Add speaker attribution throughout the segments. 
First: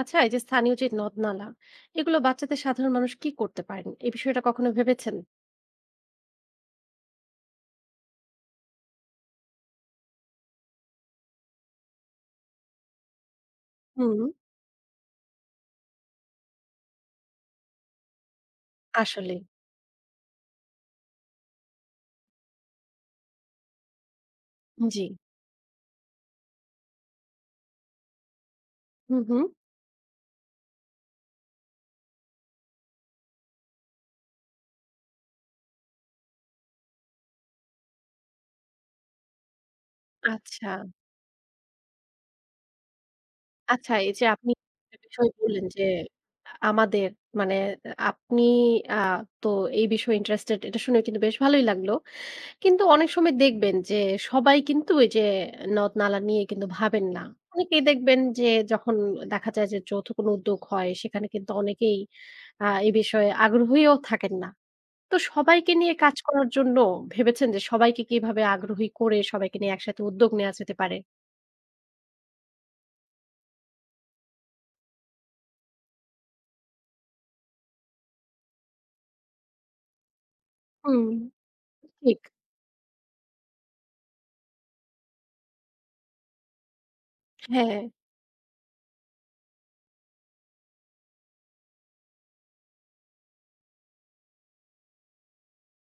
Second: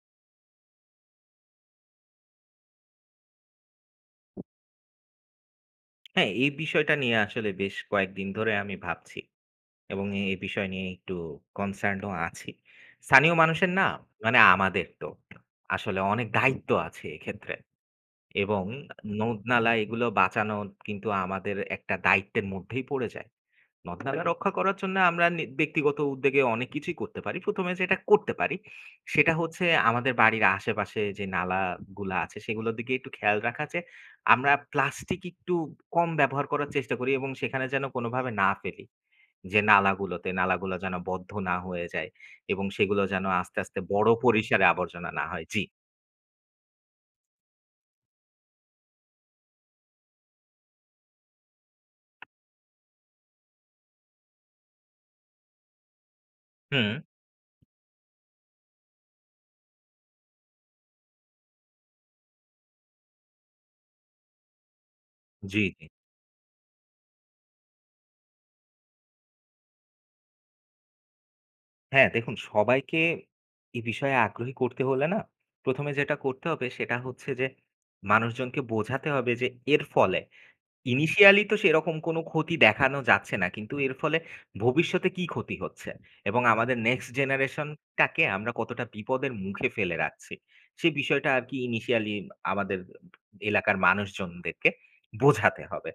Speaker 1: আচ্ছা, এই যে স্থানীয় যে নদ নালা এগুলো বাচ্চাদের সাধারণ মানুষ কি করতে পারেন, এই বিষয়টা কখনো ভেবেছেন?
Speaker 2: হ্যাঁ, এই বিষয়টা নিয়ে আসলে বেশ কয়েকদিন ধরে আমি ভাবছি এবং এই বিষয় নিয়ে একটু কনসার্ন ও আছি। স্থানীয় মানুষের না
Speaker 1: হুম।
Speaker 2: মানে আমাদের তো আসলে অনেক দায়িত্ব আছে এক্ষেত্রে। এবং
Speaker 1: আসলে।
Speaker 2: নদ-নালা এগুলো বাঁচানো কিন্তু আমাদের একটা দায়িত্বের মধ্যেই পড়ে যায়। নদ-নালা রক্ষা করার জন্য
Speaker 1: জি।
Speaker 2: আমরা ব্যক্তিগত উদ্যোগে অনেক কিছুই করতে পারি। ১ম এ যেটা করতে পারি
Speaker 1: হুম,
Speaker 2: সেটা
Speaker 1: হুম।
Speaker 2: হচ্ছে আমাদের বাড়ির আশেপাশে যে নালাগুলা আছে সেগুলোর দিকে একটু খেয়াল রাখা যে আমরা প্লাস্টিক একটু কম ব্যবহার করার চেষ্টা করি এবং সেখানে যেন কোনোভাবে না ফেলি। যে নালাগুলোতে,
Speaker 1: আচ্ছা,
Speaker 2: নালাগুলো যেন বদ্ধ না হয়ে যায় এবং সেগুলো যেন আস্তে, আস্তে
Speaker 1: আচ্ছা,
Speaker 2: বড়
Speaker 1: এই যে আপনি
Speaker 2: পরিসরে
Speaker 1: একটা
Speaker 2: আবর্জনা না
Speaker 1: বিষয়
Speaker 2: হয়। জি।
Speaker 1: বললেন যে আমাদের, মানে আপনি আহ তো এই বিষয়ে ইন্টারেস্টেড, এটা শুনে কিন্তু বেশ ভালোই লাগলো। কিন্তু অনেক সময় দেখবেন যে সবাই কিন্তু ওই যে নদ নালা নিয়ে কিন্তু
Speaker 2: হুম।
Speaker 1: ভাবেন না। অনেকেই দেখবেন যে যখন দেখা যায় যে যৌথ কোনো উদ্যোগ হয় সেখানে কিন্তু অনেকেই এই বিষয়ে আগ্রহীও থাকেন না। তো
Speaker 2: জি,
Speaker 1: সবাইকে
Speaker 2: জি।
Speaker 1: নিয়ে কাজ করার জন্য ভেবেছেন যে সবাইকে কিভাবে আগ্রহী করে সবাইকে নিয়ে একসাথে উদ্যোগ নেওয়া যেতে পারে?
Speaker 2: হ্যাঁ, দেখুন সবাইকে এই বিষয়ে আগ্রহী করতে হলে না, ১ম এ যেটা করতে হবে সেটা হচ্ছে যে মানুষজনকে বোঝাতে হবে যে এর ফলে
Speaker 1: হুম,
Speaker 2: ইনিশিয়ালি তো সেরকম কোনো
Speaker 1: ঠিক।
Speaker 2: ক্ষতি দেখানো যাচ্ছে না। কিন্তু এর ফলে ভবিষ্যতে কি ক্ষতি হচ্ছে এবং আমাদের নেক্সট জেনারেশন
Speaker 1: হ্যাঁ।
Speaker 2: টাকে আমরা কতটা বিপদের মুখে ফেলে রাখছি। সে বিষয়টা আরকি ইনিশিয়ালি আমাদের এলাকার মানুষজনদেরকে বোঝাতে হবে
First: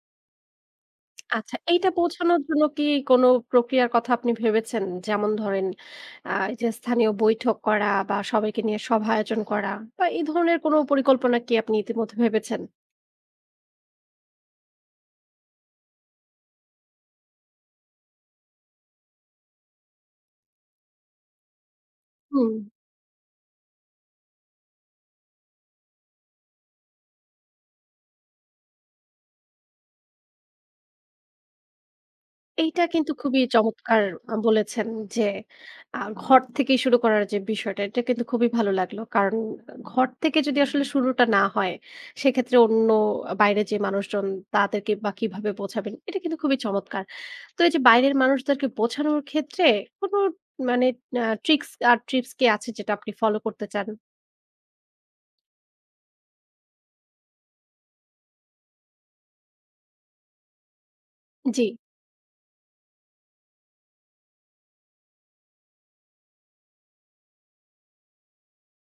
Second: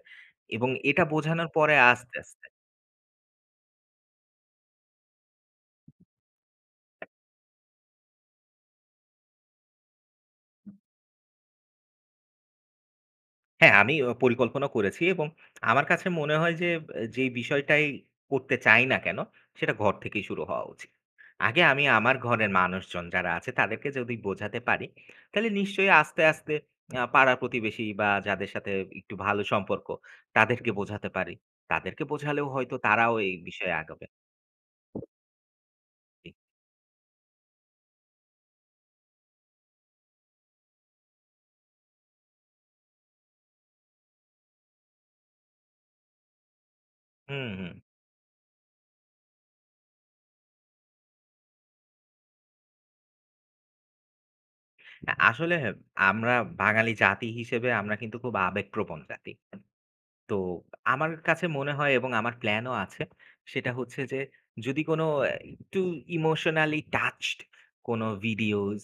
Speaker 2: এবং এটা বোঝানোর
Speaker 1: আচ্ছা,
Speaker 2: পরে
Speaker 1: এইটা
Speaker 2: আস্তে,
Speaker 1: পৌঁছানোর
Speaker 2: আস্তে।
Speaker 1: জন্য কি কোনো প্রক্রিয়ার কথা আপনি ভেবেছেন? যেমন ধরেন, এই যে স্থানীয় বৈঠক করা বা সবাইকে নিয়ে সভা আয়োজন করা বা এই ধরনের কোনো পরিকল্পনা কি আপনি ইতিমধ্যে ভেবেছেন?
Speaker 2: হ্যাঁ, আমি পরিকল্পনা করেছি এবং আমার কাছে মনে হয় যে যে বিষয়টাই করতে চাই না কেন, সেটা ঘর থেকেই শুরু হওয়া উচিত। আগে আমি আমার
Speaker 1: হুম।
Speaker 2: ঘরের মানুষজন যারা আছে তাদেরকে যদি বোঝাতে পারি, তাহলে নিশ্চয়ই আস্তে, আস্তে পাড়া-প্রতিবেশী বা যাদের সাথে একটু ভালো সম্পর্ক, তাদেরকে বোঝাতে পারি। তাদেরকে বোঝালেও হয়তো
Speaker 1: এইটা কিন্তু
Speaker 2: তারাও এই
Speaker 1: খুবই
Speaker 2: বিষয়ে
Speaker 1: চমৎকার
Speaker 2: আগাবে।
Speaker 1: বলেছেন যে
Speaker 2: জি।
Speaker 1: ঘর থেকেই শুরু করার যে বিষয়টা, এটা কিন্তু খুবই ভালো লাগলো। কারণ ঘর থেকে যদি আসলে শুরুটা না হয়, সেক্ষেত্রে অন্য বাইরে যে মানুষজন তাদেরকে বা কিভাবে বোঝাবেন? এটা কিন্তু খুবই চমৎকার।
Speaker 2: হুম,
Speaker 1: তো এই
Speaker 2: হুম।
Speaker 1: যে বাইরের মানুষদেরকে বোঝানোর ক্ষেত্রে কোনো মানে ট্রিক্স আর টিপস কি আছে যেটা আপনি ফলো করতে চান?
Speaker 2: আসলে আমরা বাঙালি জাতি হিসেবে আমরা কিন্তু খুব আবেগপ্রবণ জাতি। তো আমার কাছে
Speaker 1: জি।
Speaker 2: মনে হয় এবং আমার প্ল্যানও আছে। সেটা হচ্ছে যে যদি কোনো একটু ইমোশনালি টাচড কোনো ভিডিওস,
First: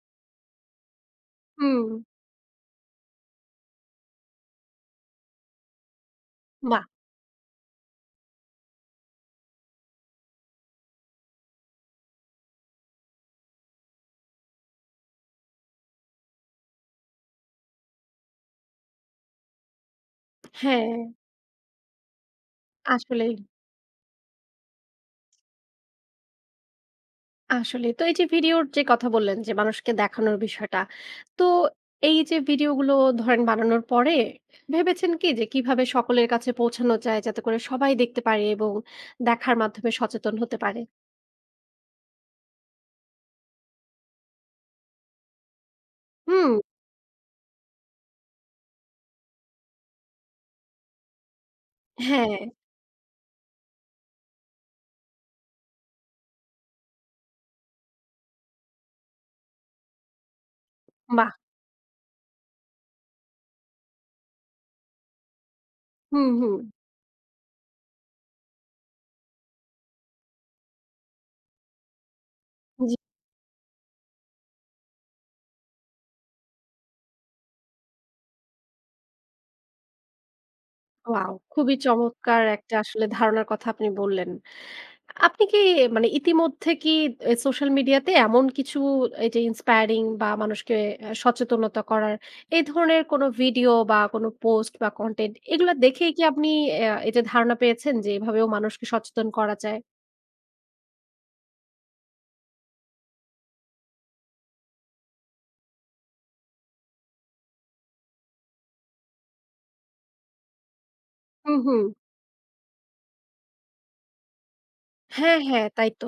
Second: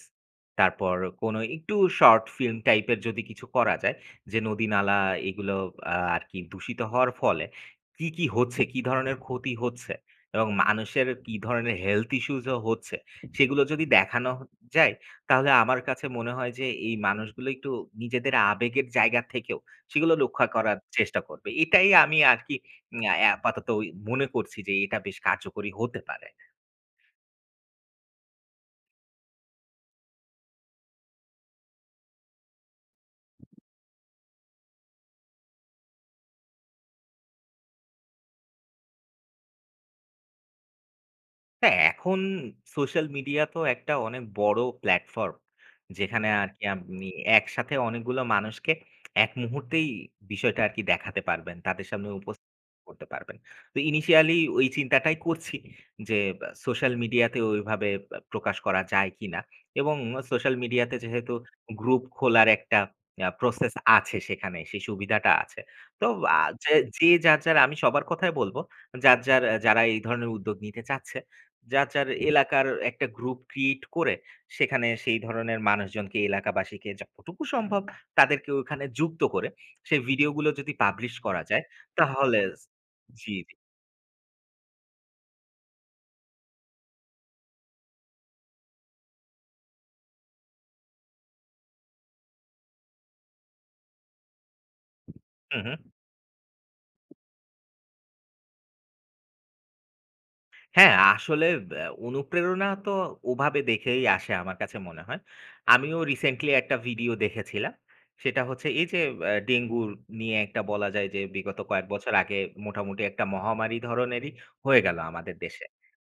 Speaker 2: তারপর কোনো একটু
Speaker 1: হুম,
Speaker 2: শর্ট ফিল্ম টাইপের যদি কিছু করা যায়, যে নদী-নালা এগুলো আরকি দূষিত
Speaker 1: বাহ!
Speaker 2: হওয়ার ফলে কি, কি হচ্ছে, কি ধরনের ক্ষতি হচ্ছে এবং মানুষের কি ধরনের হেলথ ইস্যুস ও হচ্ছে, সেগুলো যদি দেখানো যায়, তাহলে আমার কাছে মনে হয় যে এই মানুষগুলো একটু নিজেদের আবেগের জায়গা থেকেও সেগুলো রক্ষা করার
Speaker 1: হ্যাঁ,
Speaker 2: চেষ্টা করবে। এটাই আমি আরকি
Speaker 1: আসলেই।
Speaker 2: আপাতত মনে করছি যে এটা বেশ কার্যকরী হতে পারে।
Speaker 1: আসলে তো এই যে ভিডিওর যে কথা বললেন যে মানুষকে দেখানোর বিষয়টা। তো এই যে ভিডিওগুলো ধরেন বানানোর পরে ভেবেছেন কি যে কিভাবে সকলের কাছে পৌঁছানো যায় যাতে করে সবাই দেখতে পারে এবং দেখার মাধ্যমে সচেতন হতে পারে?
Speaker 2: হ্যাঁ, এখন সোশ্যাল মিডিয়া তো একটা অনেক বড় প্ল্যাটফর্ম। যেখানে
Speaker 1: হুম,
Speaker 2: আরকি আপনি একসাথে অনেকগুলো মানুষকে এক মুহূর্তেই বিষয়টা আরকি দেখাতে পারবেন। তাদের সামনে
Speaker 1: হ্যাঁ,
Speaker 2: উপস্থাপন করতে পারবেন। তো ইনিশিয়ালি ওই চিন্তাটাই করছি যে বা সোশ্যাল মিডিয়াতে ওইভাবে বা প্রকাশ করা যায় কিনা? এবং সোশ্যাল মিডিয়াতে
Speaker 1: বাহ!
Speaker 2: যেহেতু গ্রুপ খোলার একটা প্রসেস আছে সেখানে, সেই সুবিধাটা আছে। তো
Speaker 1: হুম,
Speaker 2: আ
Speaker 1: হুম।
Speaker 2: যে যে যার, যার আমি সবার কথাই বলব। যার, যার যারা এই ধরনের উদ্যোগ নিতে চাচ্ছে যার, যার এলাকার
Speaker 1: জি,
Speaker 2: একটা গ্রুপ ক্রিয়েট করে সেখানে সেই ধরনের মানুষজনকে এলাকাবাসীকে যতটুকু সম্ভব তাদেরকে ওখানে যুক্ত করে সেই ভিডিওগুলো যদি পাবলিশ
Speaker 1: ওয়াও!
Speaker 2: করা যায়
Speaker 1: খুবই
Speaker 2: তাহলে।
Speaker 1: চমৎকার একটা আসলে
Speaker 2: জি,
Speaker 1: ধারণার
Speaker 2: জি।
Speaker 1: কথা আপনি বললেন। আপনি কি মানে ইতিমধ্যে কি এ সোশ্যাল মিডিয়াতে এমন কিছু এই যে ইন্সপায়ারিং বা মানুষকে সচেতনতা করার এই ধরনের কোনো ভিডিও বা কোনো পোস্ট বা কনটেন্ট
Speaker 2: হুম,
Speaker 1: এগুলা
Speaker 2: হুম।
Speaker 1: দেখেই কি আপনি এই যে ধারণা পেয়েছেন যে এভাবেও মানুষকে সচেতন করা যায়?
Speaker 2: হ্যাঁ, আসলে অনুপ্রেরণা তো ওভাবে দেখেই আসে আমার কাছে মনে হয়। আমিও রিসেন্টলি একটা ভিডিও দেখেছিলাম। সেটা হচ্ছে এই যে ডেঙ্গুর নিয়ে একটা বলা যায় যে
Speaker 1: হুম,
Speaker 2: বিগত
Speaker 1: হুম।
Speaker 2: কয়েক বছর আগে মোটামুটি একটা মহামারী ধরনেরই হয়ে গেল আমাদের
Speaker 1: হ্যাঁ,
Speaker 2: দেশে।
Speaker 1: হ্যাঁ, তাই তো।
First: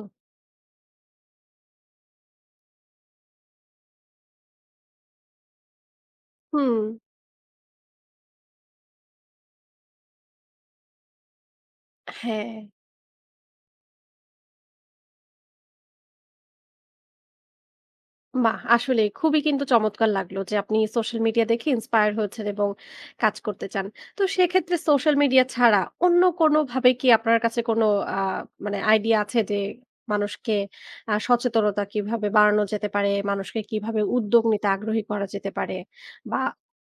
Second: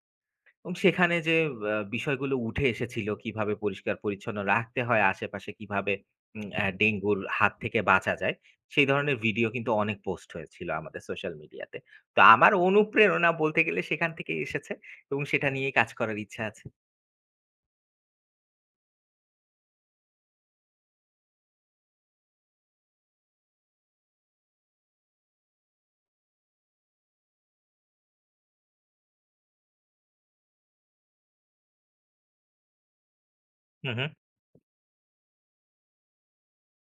Speaker 2: এবং সেখানে যে বিষয়গুলো উঠে এসেছিল, কিভাবে পরিষ্কার-পরিচ্ছন্ন রাখতে হয় আশেপাশে, কিভাবে উম আ
Speaker 1: হুম,
Speaker 2: ডেঙ্গুর হাত থেকে বাঁচা যায়, সেই ধরনের ভিডিও কিন্তু অনেক পোস্ট হয়েছিল আমাদের সোশ্যাল মিডিয়াতে। তো আমার
Speaker 1: হ্যাঁ।
Speaker 2: অনুপ্রেরণা বলতে গেলে সেখান থেকেই এসেছে এবং সেটা নিয়েই কাজ করার ইচ্ছা আছে।
Speaker 1: বাহ! আসলেই খুবই কিন্তু চমৎকার লাগলো যে আপনি সোশ্যাল মিডিয়া দেখে ইন্সপায়ার হয়েছেন এবং কাজ করতে চান। তো সেক্ষেত্রে সোশ্যাল মিডিয়া ছাড়া অন্য কোনোভাবে কি আপনার কাছে কোনো আ মানে আইডিয়া আছে যে মানুষকে সচেতনতা কিভাবে বাড়ানো যেতে পারে? মানুষকে
Speaker 2: হু,
Speaker 1: কিভাবে
Speaker 2: হু।
Speaker 1: উদ্যোগ নিতে আগ্রহী করা যেতে পারে? বা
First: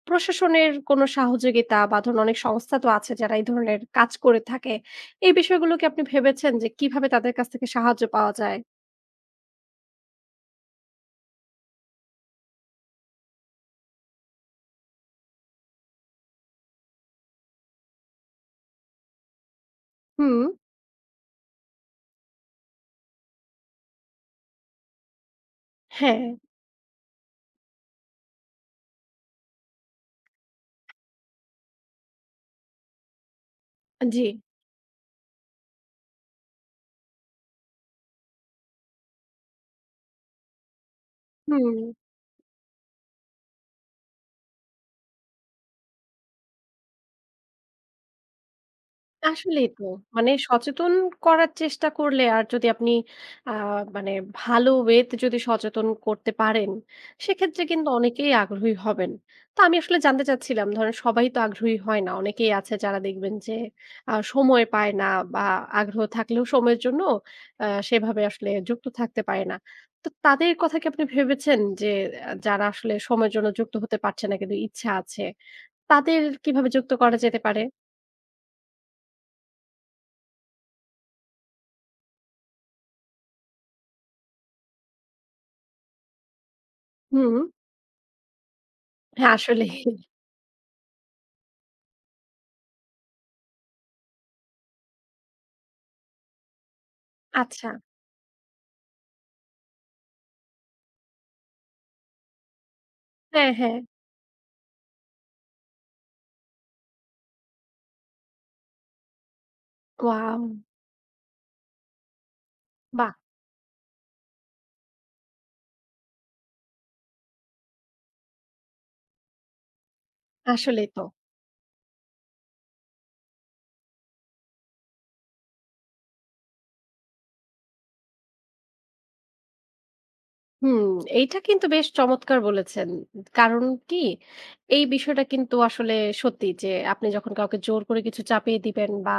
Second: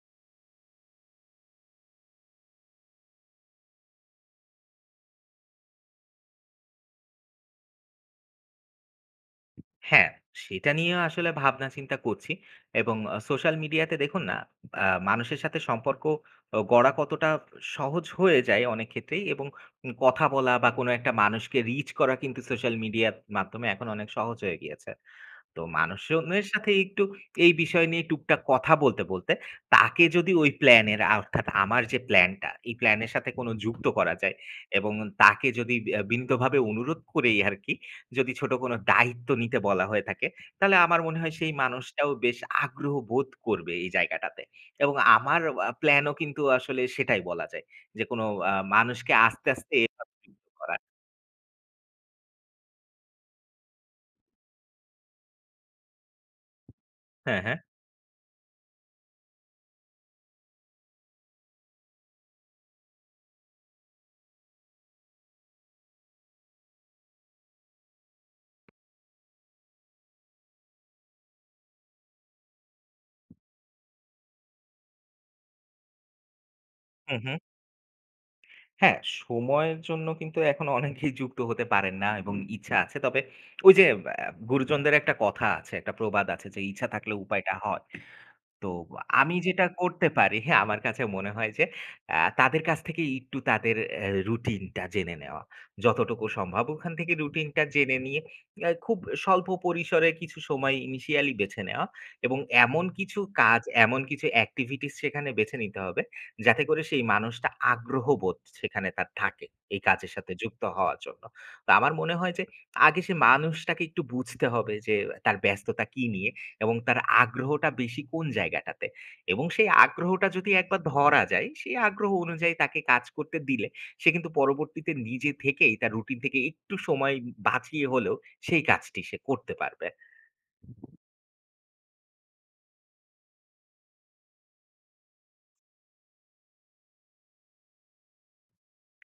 Speaker 1: প্রশাসনের কোনো সহযোগিতা বা ধরুন অনেক সংস্থা তো আছে যারা এই ধরনের কাজ করে থাকে। এই বিষয়গুলো কি আপনি ভেবেছেন যে কিভাবে তাদের কাছ থেকে সাহায্য পাওয়া যায়?
Speaker 2: হ্যাঁ, সেটা নিয়ে আসলে ভাবনা চিন্তা করছি এবং সোশ্যাল মিডিয়াতে দেখুন না, মানুষের সাথে সম্পর্ক গড়া কতটা সহজ হয়ে যায় অনেক ক্ষেত্রেই এবং কথা
Speaker 1: হুম।
Speaker 2: বলা বা কোনো একটা মানুষকে রিচ করা কিন্তু সোশ্যাল মিডিয়ার মাধ্যমে এখন অনেক সহজ হয়ে গিয়েছে। তো
Speaker 1: হ্যাঁ,
Speaker 2: মানুষজনের সাথে একটু এই বিষয় নিয়ে টুকটাক কথা বলতে, বলতে তাকে যদি ওই প্ল্যানের অর্থাৎ আমার যে প্ল্যানটা, এই প্ল্যানের সাথে কোনো যুক্ত করা
Speaker 1: জি।
Speaker 2: যায় এবং তাকে যদি বিনীতভাবে অনুরোধ করেই আরকি যদি ছোট কোনো দায়িত্ব নিতে বলা হয়ে থাকে, তাহলে আমার মনে হয় সেই
Speaker 1: হুম।
Speaker 2: মানুষটাও বেশ আগ্রহ বোধ করবে এই জায়গাটাতে। এবং আমার প্ল্যানও কিন্তু আসলে সেটাই বলা যায় যে কোনো মানুষকে আস্তে,
Speaker 1: আসলেই
Speaker 2: আস্তে
Speaker 1: তো।
Speaker 2: এভাবে
Speaker 1: মানে
Speaker 2: যুক্ত করা।
Speaker 1: সচেতন করার চেষ্টা করলে আর যদি আপনি আ মানে ভালো ওয়েতে যদি সচেতন করতে পারেন,
Speaker 2: হ্যাঁ, হ্যাঁ।
Speaker 1: সেক্ষেত্রে কিন্তু অনেকেই আগ্রহী হবেন। তো আমি আসলে জানতে চাচ্ছিলাম, ধরেন সবাই তো আগ্রহী হয় না। অনেকেই আছে যারা দেখবেন যে সময় পায় না বা আগ্রহ থাকলেও সময়ের জন্য সেভাবে আসলে যুক্ত থাকতে পারে না। তো তাদের কথা কি আপনি ভেবেছেন যে যারা আসলে সময়ের জন্য যুক্ত হতে পারছে না কিন্তু ইচ্ছা আছে, তাদের কিভাবে যুক্ত
Speaker 2: হু,
Speaker 1: করা
Speaker 2: হু।
Speaker 1: যেতে পারে?
Speaker 2: হ্যাঁ, সময়ের জন্য কিন্তু এখনো অনেকেই যুক্ত হতে পারেন না এবং ইচ্ছা আছে। তবে ওই যে আ গুরুজনদের একটা কথা আছে, একটা প্রবাদ আছে যে, "ইচ্ছা থাকলে
Speaker 1: হুম,
Speaker 2: উপায়টা হয়।" তো
Speaker 1: হ্যাঁ
Speaker 2: আমি যেটা
Speaker 1: আসলেই।
Speaker 2: করতে পারি, হ্যাঁ, আমার কাছে মনে হয় যে তাদের কাছ থেকে একটু তাদের রুটিনটা জেনে নেওয়া। যতটুকু সম্ভব ওখান থেকে রুটিনটা
Speaker 1: আচ্ছা।
Speaker 2: জেনে নিয়ে খুব স্বল্প পরিসরে কিছু সময় ইনিশিয়ালি বেছে নেওয়া এবং এমন কিছু
Speaker 1: হ্যাঁ,
Speaker 2: কাজ,
Speaker 1: হ্যাঁ।
Speaker 2: এমন কিছু অ্যাক্টিভিটিস সেখানে বেছে নিতে হবে যাতে করে সেই মানুষটা আগ্রহবোধ সেখানে তার থাকে এই কাজের সাথে
Speaker 1: ওয়াও!
Speaker 2: যুক্ত হওয়ার জন্য। তো আমার মনে হয় যে আগে
Speaker 1: বাহ!
Speaker 2: সে মানুষটাকে একটু বুঝতে হবে যে তার ব্যস্ততা কী নিয়ে? এবং তার আগ্রহটা বেশি কোন জায়গাটাতে? এবং সেই আগ্রহটা যদি একবার
Speaker 1: আসলেই তো।
Speaker 2: ধরা যায়, সেই আগ্রহ অনুযায়ী তাকে কাজ করতে দিলে, সে কিন্তু পরবর্তীতে নিজে থেকেই তার রুটিন থেকে একটু সময় বাঁচিয়ে হলেও সেই কাজটি সে করতে পারবে।
Speaker 1: হুম, এইটা কিন্তু বেশ চমৎকার বলেছেন। কারণ কি? এই বিষয়টা কিন্তু আসলে সত্যি যে আপনি যখন কাউকে জোর করে কিছু চাপিয়ে দিবেন বা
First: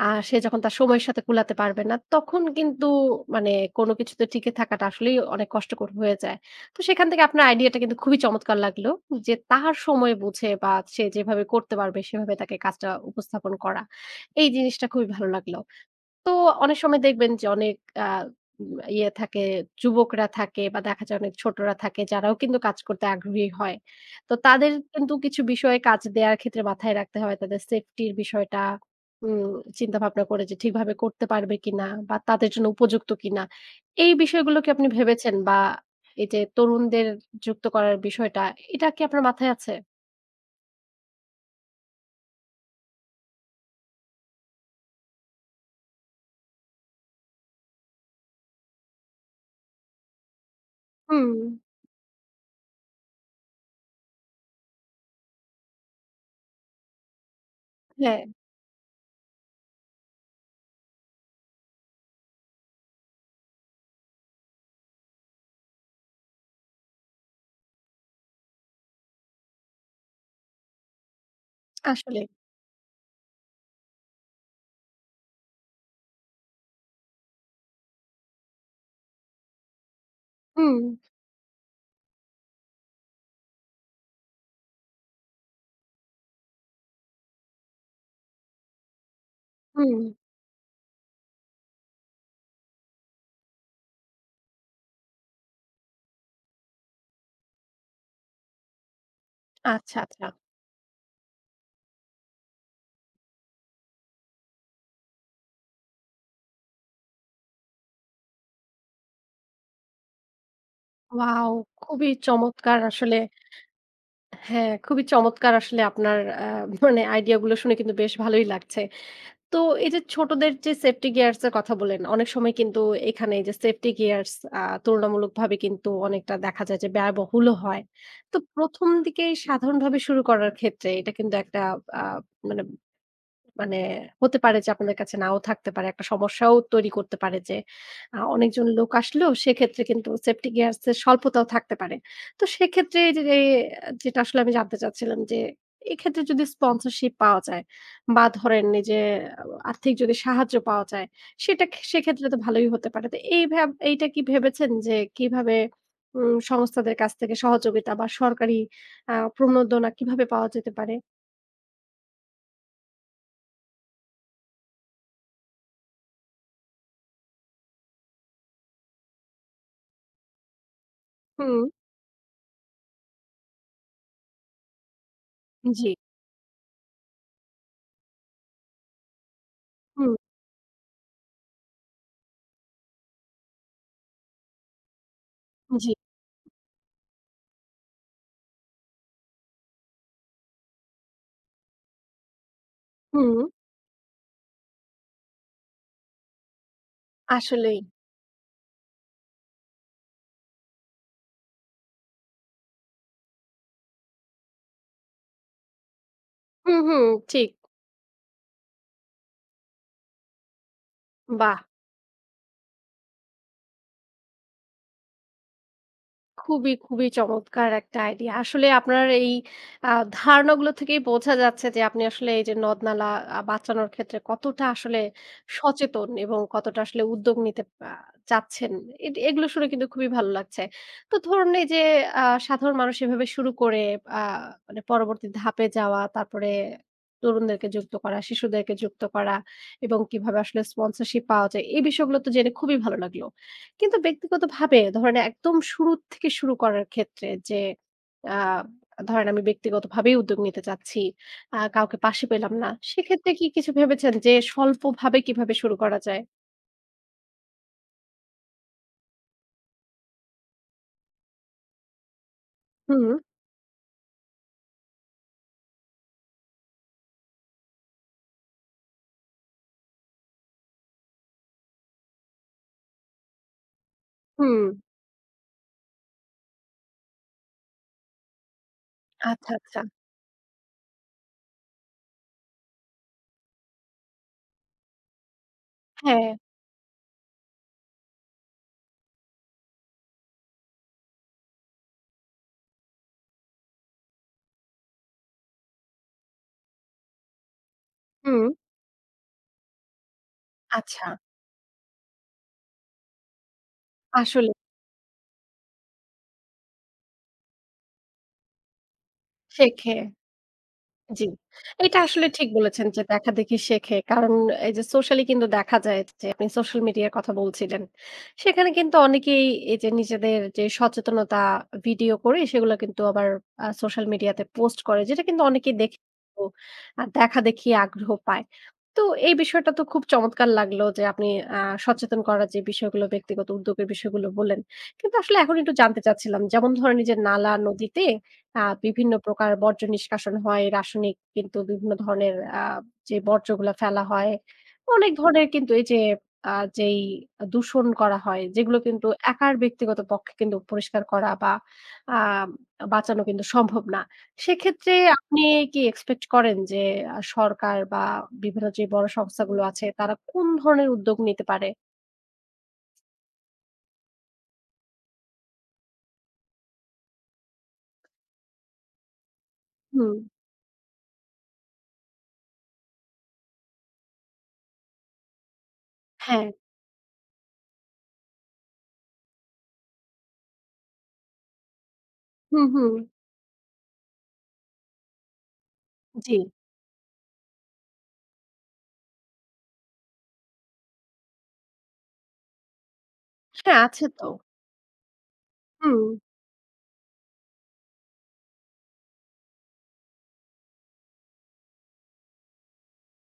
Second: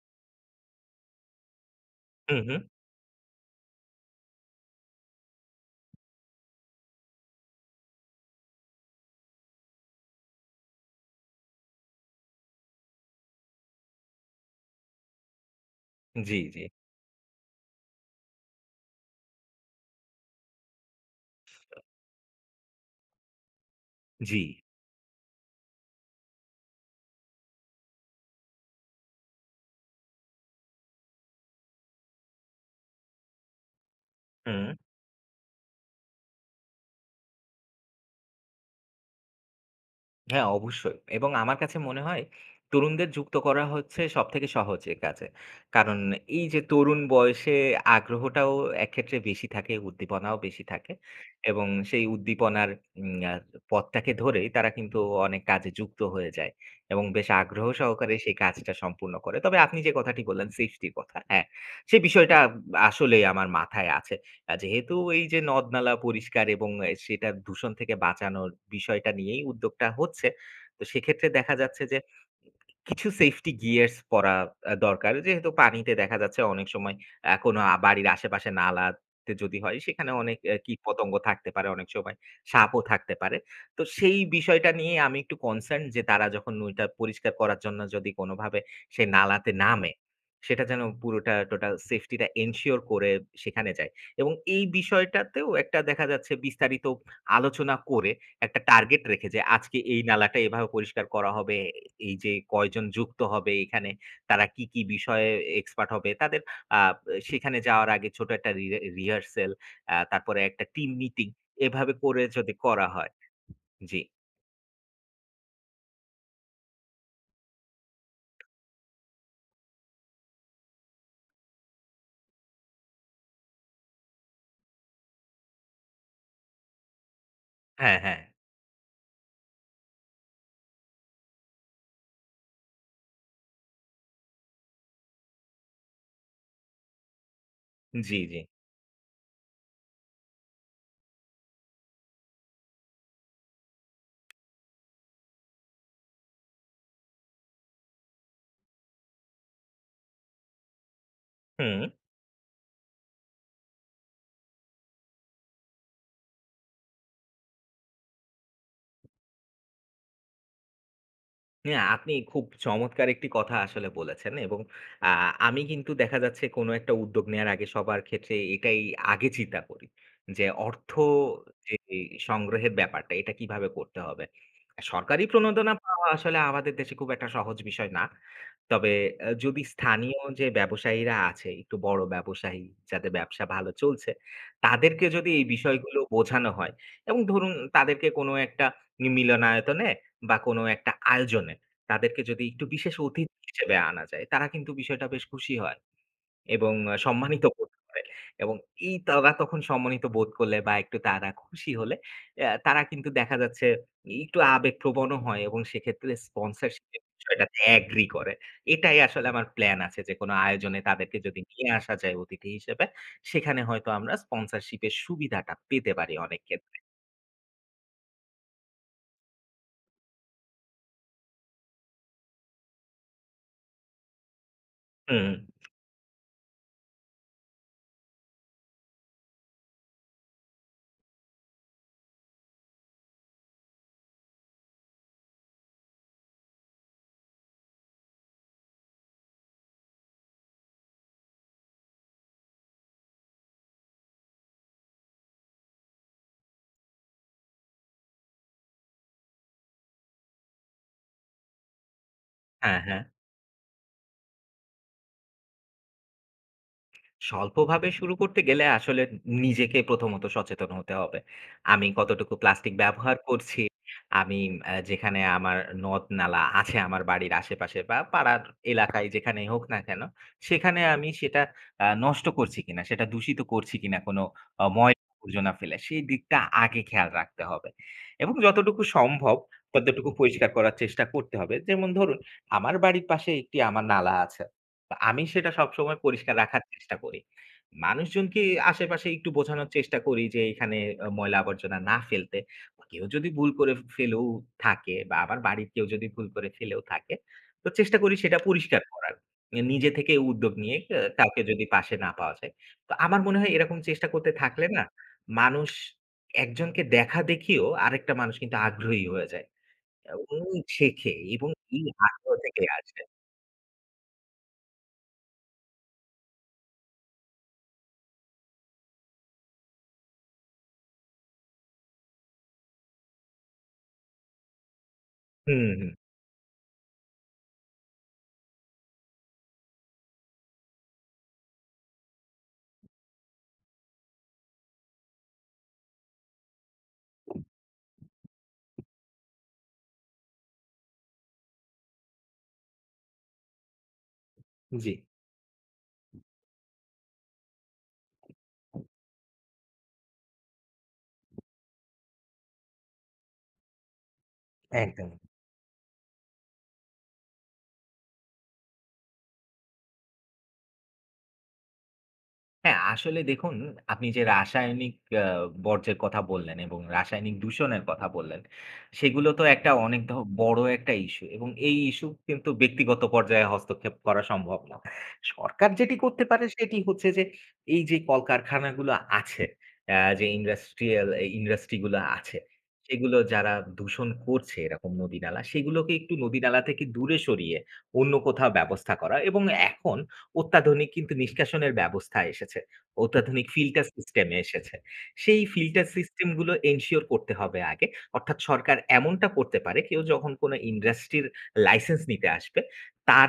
Speaker 1: সে যখন তার সময়ের সাথে কুলাতে পারবে না,
Speaker 2: হু,
Speaker 1: তখন
Speaker 2: হু।
Speaker 1: কিন্তু মানে কোনো কিছুতে টিকে থাকাটা আসলেই অনেক কষ্টকর হয়ে যায়। তো সেখান থেকে আপনার আইডিয়াটা কিন্তু খুবই চমৎকার লাগলো যে তার সময় বুঝে বা সে যেভাবে করতে পারবে সেভাবে তাকে কাজটা উপস্থাপন করা। এই জিনিসটা খুবই ভালো লাগলো। তো
Speaker 2: জি, জি,
Speaker 1: অনেক সময় দেখবেন যে অনেক আ উম ইয়ে থাকে, যুবকরা থাকে বা দেখা যায় অনেক ছোটরা থাকে যারাও কিন্তু কাজ করতে আগ্রহী হয়। তো
Speaker 2: জি।
Speaker 1: তাদের কিন্তু কিছু বিষয়ে কাজ দেয়ার ক্ষেত্রে মাথায় রাখতে হয় তাদের সেফটির বিষয়টা উম চিন্তাভাবনা করে যে ঠিকভাবে করতে পারবে কিনা বা তাদের জন্য উপযুক্ত কিনা। এই বিষয়গুলো
Speaker 2: হুম।
Speaker 1: কি আপনি ভেবেছেন বা এই যে তরুণদের যুক্ত করার বিষয়টা, এটা কি আপনার মাথায় আছে?
Speaker 2: হ্যাঁ, অবশ্যই। এবং আমার কাছে মনে হয় তরুণদের যুক্ত করা হচ্ছে সবথেকে সহজ এ কাজে। কারণ এই যে তরুণ বয়সে আগ্রহটাও একক্ষেত্রে বেশি থাকে, উদ্দীপনাও বেশি থাকে।
Speaker 1: হুম,
Speaker 2: এবং সেই উদ্দীপনার উম আ পথটাকে ধরেই তারা কিন্তু অনেক কাজে যুক্ত হয়ে যায়। এবং বেশ আগ্রহ সহকারে
Speaker 1: হ্যাঁ,
Speaker 2: সেই কাজটা সম্পূর্ণ করে। তবে আপনি যে কথাটি বললেন সেফটির কথা, হ্যাঁ, সেই বিষয়টা আসলেই আমার মাথায় আছে। যেহেতু এই যে নদ-নালা পরিষ্কার এবং সেটা দূষণ থেকে বাঁচানোর বিষয়টা নিয়েই উদ্যোগটা হচ্ছে। তো সেক্ষেত্রে দেখা যাচ্ছে যে
Speaker 1: আসলে।
Speaker 2: কিছু সেফটি গিয়ার্স পরা দরকার। যেহেতু পানিতে দেখা যাচ্ছে অনেক সময় কোনো বাড়ির আশেপাশে নালাতে যদি হয় সেখানে অনেক
Speaker 1: হুম,
Speaker 2: কীটপতঙ্গ থাকতে পারে, অনেক সময় সাপও থাকতে পারে। তো সেই বিষয়টা নিয়ে আমি একটু কনসার্ন যে তারা যখন নইটা পরিষ্কার করার জন্য যদি কোনোভাবে সেই নালাতে নামে,
Speaker 1: হুম।
Speaker 2: সেটা যেন পুরোটা টোটাল সেফটিটা এনশিওর করে সেখানে যায়। এবং এই বিষয়টাতেও একটা দেখা যাচ্ছে বিস্তারিত আলোচনা করে একটা টার্গেট রেখে যে আজকে
Speaker 1: আচ্ছা,
Speaker 2: এই
Speaker 1: আচ্ছা।
Speaker 2: নালাটা এভাবে পরিষ্কার করা হবে। এই যে কয়জন যুক্ত হবে এখানে, তারা কি, কি বিষয়ে এক্সপার্ট হবে। তাদের আ সেখানে যাওয়ার আগে ছোট একটা রিহার্সাল, তারপরে একটা টিম মিটিং
Speaker 1: ওয়াও!
Speaker 2: এভাবে
Speaker 1: খুবই
Speaker 2: করে যদি
Speaker 1: চমৎকার
Speaker 2: করা হয়।
Speaker 1: আসলে।
Speaker 2: জি।
Speaker 1: হ্যাঁ, খুবই চমৎকার আসলে আপনার মানে আইডিয়া গুলো শুনে কিন্তু বেশ ভালোই লাগছে। তো এই যে ছোটদের যে সেফটি গিয়ারস এর কথা বললেন, অনেক সময় কিন্তু এখানে এই যে সেফটি গিয়ারস আ তুলনামূলকভাবে কিন্তু অনেকটা দেখা যায় যে ব্যয়বহুলও হয়।
Speaker 2: হ্যাঁ, হ্যাঁ।
Speaker 1: তো ১ম দিকে সাধারণভাবে শুরু করার ক্ষেত্রে এটা কিন্তু একটা আ মানে মানে হতে পারে যে আপনাদের কাছে নাও থাকতে পারে। একটা সমস্যাও তৈরি করতে পারে যে
Speaker 2: জি, জি।
Speaker 1: অনেকজন লোক আসলেও সেক্ষেত্রে কিন্তু সেফটি গিয়ারস এর স্বল্পতাও থাকতে পারে। তো সেক্ষেত্রে এই যে যে আহ, যেটা আসলে আমি জানতে চাচ্ছিলাম যে এক্ষেত্রে যদি স্পন্সরশিপ পাওয়া যায় বা ধরেন এই যে আহ, আর্থিক যদি সাহায্য পাওয়া যায়
Speaker 2: হুম।
Speaker 1: সেক্ষেত্রে তো ভালোই হতে পারে। তো এই ভাব এইটা কি ভেবেছেন যে কিভাবে সংস্থাদের কাছ থেকে সহযোগিতা বা সরকারি প্রণোদনা কিভাবে পাওয়া যেতে পারে?
Speaker 2: না, আপনি খুব চমৎকার একটি কথা আসলে বলেছেন এবং আ আমি কিন্তু দেখা যাচ্ছে কোনো একটা উদ্যোগ নেয়ার আগে সবার ক্ষেত্রে এটাই আগে চিন্তা করি। যে অর্থ
Speaker 1: হুম,
Speaker 2: যে সংগ্রহের ব্যাপারটা এটা কিভাবে করতে হবে। সরকারি প্রণোদনা
Speaker 1: জি,
Speaker 2: পাওয়া আসলে আমাদের দেশে খুব একটা সহজ বিষয় না। তবে যদি
Speaker 1: হুম,
Speaker 2: স্থানীয় যে ব্যবসায়ীরা আছে, একটু বড় ব্যবসায়ী যাদের ব্যবসা ভালো চলছে, তাদেরকে যদি এই
Speaker 1: জি।
Speaker 2: বিষয়গুলো বোঝানো হয় এবং ধরুন তাদেরকে কোনো একটা মিলনায়তনে বা কোনো একটা আয়োজনে তাদেরকে যদি একটু বিশেষ অতিথি
Speaker 1: হুম,
Speaker 2: হিসেবে আনা যায়, তারা কিন্তু বিষয়টা বেশ খুশি হয় এবং সম্মানিত বোধ
Speaker 1: আসলেই।
Speaker 2: করে এবং এই তারা তখন সম্মানিত বোধ করলে বা একটু তারা খুশি হলে তারা কিন্তু দেখা যাচ্ছে একটু আবেগপ্রবণও হয় এবং সেক্ষেত্রে
Speaker 1: হুম,
Speaker 2: স্পন্সরশিপ এর
Speaker 1: হুম, ঠিক।
Speaker 2: বিষয়টাতে এগ্রি করে। এটাই আসলে আমার প্ল্যান আছে যে কোনো আয়োজনে তাদেরকে যদি
Speaker 1: বাহ!
Speaker 2: নিয়ে আসা যায় অতিথি হিসেবে, সেখানে হয়তো আমরা স্পন্সরশিপ এর সুবিধাটা পেতে পারি অনেক
Speaker 1: খুবই,
Speaker 2: ক্ষেত্রে।
Speaker 1: খুবই চমৎকার একটা আইডিয়া। আসলে আপনার এই আ ধারণাগুলো থেকেই বোঝা যাচ্ছে যে আপনি আসলে এই যে নদ-নালা বাঁচানোর ক্ষেত্রে কতটা আসলে
Speaker 2: হুম,
Speaker 1: সচেতন এবং কতটা আসলে উদ্যোগ নিতে আ চাচ্ছেন। এগুলো শুনে কিন্তু খুবই ভালো লাগছে। তো ধরুন এই যে আ সাধারণ মানুষ এভাবে শুরু করে আ মানে পরবর্তী ধাপে যাওয়া, তারপরে তরুণদেরকে যুক্ত করা, শিশুদেরকে যুক্ত করা এবং কিভাবে আসলে স্পন্সরশিপ পাওয়া যায়, এই বিষয়গুলো তো জেনে খুবই ভালো লাগলো। কিন্তু ব্যক্তিগতভাবে ধরেন একদম শুরু থেকে শুরু করার ক্ষেত্রে যে আ ধরেন আমি ব্যক্তিগতভাবেই উদ্যোগ নিতে চাচ্ছি। কাউকে পাশে পেলাম না।
Speaker 2: হ্যাঁ, হ্যাঁ।
Speaker 1: সেক্ষেত্রে কি কিছু ভেবেছেন যে স্বল্পভাবে কিভাবে শুরু করা যায়?
Speaker 2: স্বল্পভাবে শুরু করতে গেলে আসলে নিজেকে প্রথমত সচেতন হতে হবে। আমি কতটুকু প্লাস্টিক
Speaker 1: হুম,
Speaker 2: ব্যবহার করছি? আমি যেখানে আমার নদ-নালা আছে আমার বাড়ির আশেপাশে বা পাড়ার এলাকায় যেখানেই হোক না কেন, সেখানে আমি সেটা নষ্ট করছি কিনা, সেটা দূষিত করছি কিনা কোনো
Speaker 1: হুম।
Speaker 2: ময়লা-আবর্জনা ফেলে, সেই দিকটা আগে খেয়াল রাখতে হবে। এবং যতটুকু সম্ভব
Speaker 1: আচ্ছা, আচ্ছা।
Speaker 2: ততটুকু পরিষ্কার করার চেষ্টা করতে হবে। যেমন ধরুন, আমার বাড়ির পাশে একটি আমার নালা আছে। আমি সেটা সবসময়
Speaker 1: হ্যাঁ,
Speaker 2: পরিষ্কার রাখার চেষ্টা করি। মানুষজনকে আশেপাশে একটু বোঝানোর চেষ্টা করি যে এখানে ময়লা আবর্জনা না ফেলতে। কেউ যদি ভুল করে ফেলেও থাকে বা আমার বাড়ির কেউ যদি ভুল করে ফেলেও থাকে, তো চেষ্টা করি সেটা
Speaker 1: হুম।
Speaker 2: পরিষ্কার করার। নিজে থেকে উদ্যোগ নিয়ে
Speaker 1: আচ্ছা।
Speaker 2: কাউকে যদি পাশে না পাওয়া যায়। তো আমার মনে হয় এরকম চেষ্টা করতে
Speaker 1: আসলে
Speaker 2: থাকলে না, মানুষ একজনকে দেখা দেখিয়েও আরেকটা মানুষ কিন্তু আগ্রহী হয়ে যায়।
Speaker 1: শেখে।
Speaker 2: এবং শেখে
Speaker 1: জি।
Speaker 2: এবং এই
Speaker 1: এটা আসলে
Speaker 2: আগ্রহ
Speaker 1: ঠিক
Speaker 2: থেকে
Speaker 1: বলেছেন যে
Speaker 2: আসে।
Speaker 1: দেখাদেখি শেখে। কারণ এই যে সোশ্যালি কিন্তু দেখা যায় যে আপনি সোশ্যাল মিডিয়ার কথা বলছিলেন। সেখানে কিন্তু অনেকেই এই যে নিজেদের যে সচেতনতা ভিডিও করে সেগুলো কিন্তু আবার সোশ্যাল মিডিয়াতে পোস্ট করে। যেটা কিন্তু
Speaker 2: হুম,
Speaker 1: অনেকেই
Speaker 2: হুম।
Speaker 1: দেখে তো দেখাদেখি আগ্রহ পায়। তো এই বিষয়টা তো খুব চমৎকার লাগলো যে আপনি আ সচেতন করার যে বিষয়গুলো ব্যক্তিগত উদ্যোগের বিষয়গুলো বললেন। কিন্তু আসলে এখন একটু জানতে চাচ্ছিলাম, যেমন ধরেন এই যে নালা নদীতে বিভিন্ন প্রকার বর্জ্য নিষ্কাশন হয়। রাসায়নিক কিন্তু বিভিন্ন ধরনের যে বর্জ্যগুলা ফেলা হয়।
Speaker 2: জি,
Speaker 1: অনেক ধরনের কিন্তু এই যে আ যেই দূষণ করা হয়, যেগুলো কিন্তু একার ব্যক্তিগত পক্ষে কিন্তু পরিষ্কার করা বা আ বাঁচানো কিন্তু সম্ভব না। সেক্ষেত্রে
Speaker 2: একদম।
Speaker 1: আপনি কি এক্সপেক্ট করেন যে সরকার বা বিভিন্ন যে বড় সংস্থাগুলো আছে তারা কোন ধরনের উদ্যোগ নিতে পারে?
Speaker 2: হ্যাঁ, আসলে দেখুন আপনি যে রাসায়নিক আ বর্জ্যের কথা বললেন এবং রাসায়নিক দূষণের কথা বললেন, সেগুলো তো একটা অনেক
Speaker 1: হুম।
Speaker 2: বড় একটা ইস্যু এবং এই ইস্যু কিন্তু ব্যক্তিগত পর্যায়ে হস্তক্ষেপ করা সম্ভব না। সরকার যেটি করতে পারে
Speaker 1: হ্যাঁ।
Speaker 2: সেটি হচ্ছে যে এই যে কলকারখানাগুলো আছে, যে ইন্ডাস্ট্রিয়াল এই ইন্ডাস্ট্রি গুলো আছে,
Speaker 1: হুম, হুম।
Speaker 2: সেগুলো যারা দূষণ করছে এরকম নদী-নালা, সেগুলোকে একটু
Speaker 1: জি।
Speaker 2: নদী-নালা থেকে দূরে সরিয়ে অন্য কোথাও ব্যবস্থা করা এবং এখন অত্যাধুনিক কিন্তু নিষ্কাশনের ব্যবস্থা এসেছে। অত্যাধুনিক
Speaker 1: হ্যাঁ,
Speaker 2: ফিল্টার
Speaker 1: আছে
Speaker 2: সিস্টেম
Speaker 1: তো।
Speaker 2: এসেছে। সেই ফিল্টার
Speaker 1: হুম।
Speaker 2: সিস্টেম গুলো এনশিওর করতে হবে আগে। অর্থাৎ সরকার এমনটা করতে পারে কেউ যখন কোন ইন্ডাস্ট্রির লাইসেন্স নিতে আসবে, তার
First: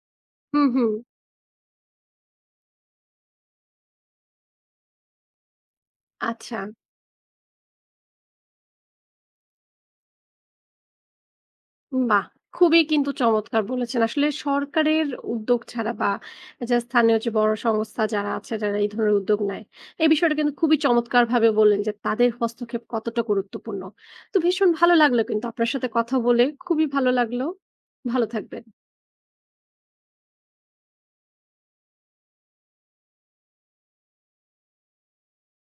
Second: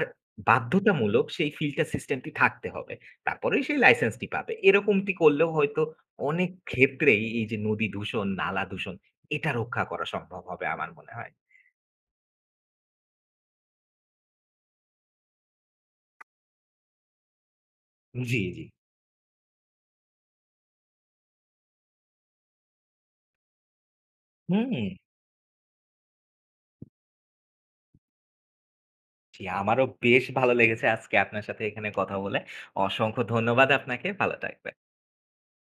Speaker 1: হুম, হুম।
Speaker 2: বাধ্যতামূলক সেই ফিল্টার সিস্টেমটি থাকতে হবে। তারপরেই সেই লাইসেন্সটি পাবে। এরকমটি করলেও হয়তো অনেক
Speaker 1: আচ্ছা।
Speaker 2: ক্ষেত্রেই এই যে নদী দূষণ, নালা দূষণ এটা রক্ষা করা সম্ভব হবে আমার মনে হয়।
Speaker 1: বাহ! খুবই কিন্তু চমৎকার বলেছেন। আসলে সরকারের উদ্যোগ ছাড়া বা যে স্থানীয় যে বড় সংস্থা যারা
Speaker 2: জি,
Speaker 1: আছে,
Speaker 2: জি।
Speaker 1: যারা এই ধরনের উদ্যোগ নেয়, এই বিষয়টা কিন্তু খুবই চমৎকারভাবে বললেন যে তাদের হস্তক্ষেপ কতটা গুরুত্বপূর্ণ। তো ভীষণ
Speaker 2: হুম।
Speaker 1: ভালো লাগলো কিন্তু আপনার সাথে কথা বলে। খুবই ভালো লাগলো। ভালো থাকবেন।
Speaker 2: জি, আমারও বেশ ভালো লেগেছে আজকে আপনার সাথে এখানে কথা বলে। অসংখ্য ধন্যবাদ আপনাকে। ভালো থাকবেন।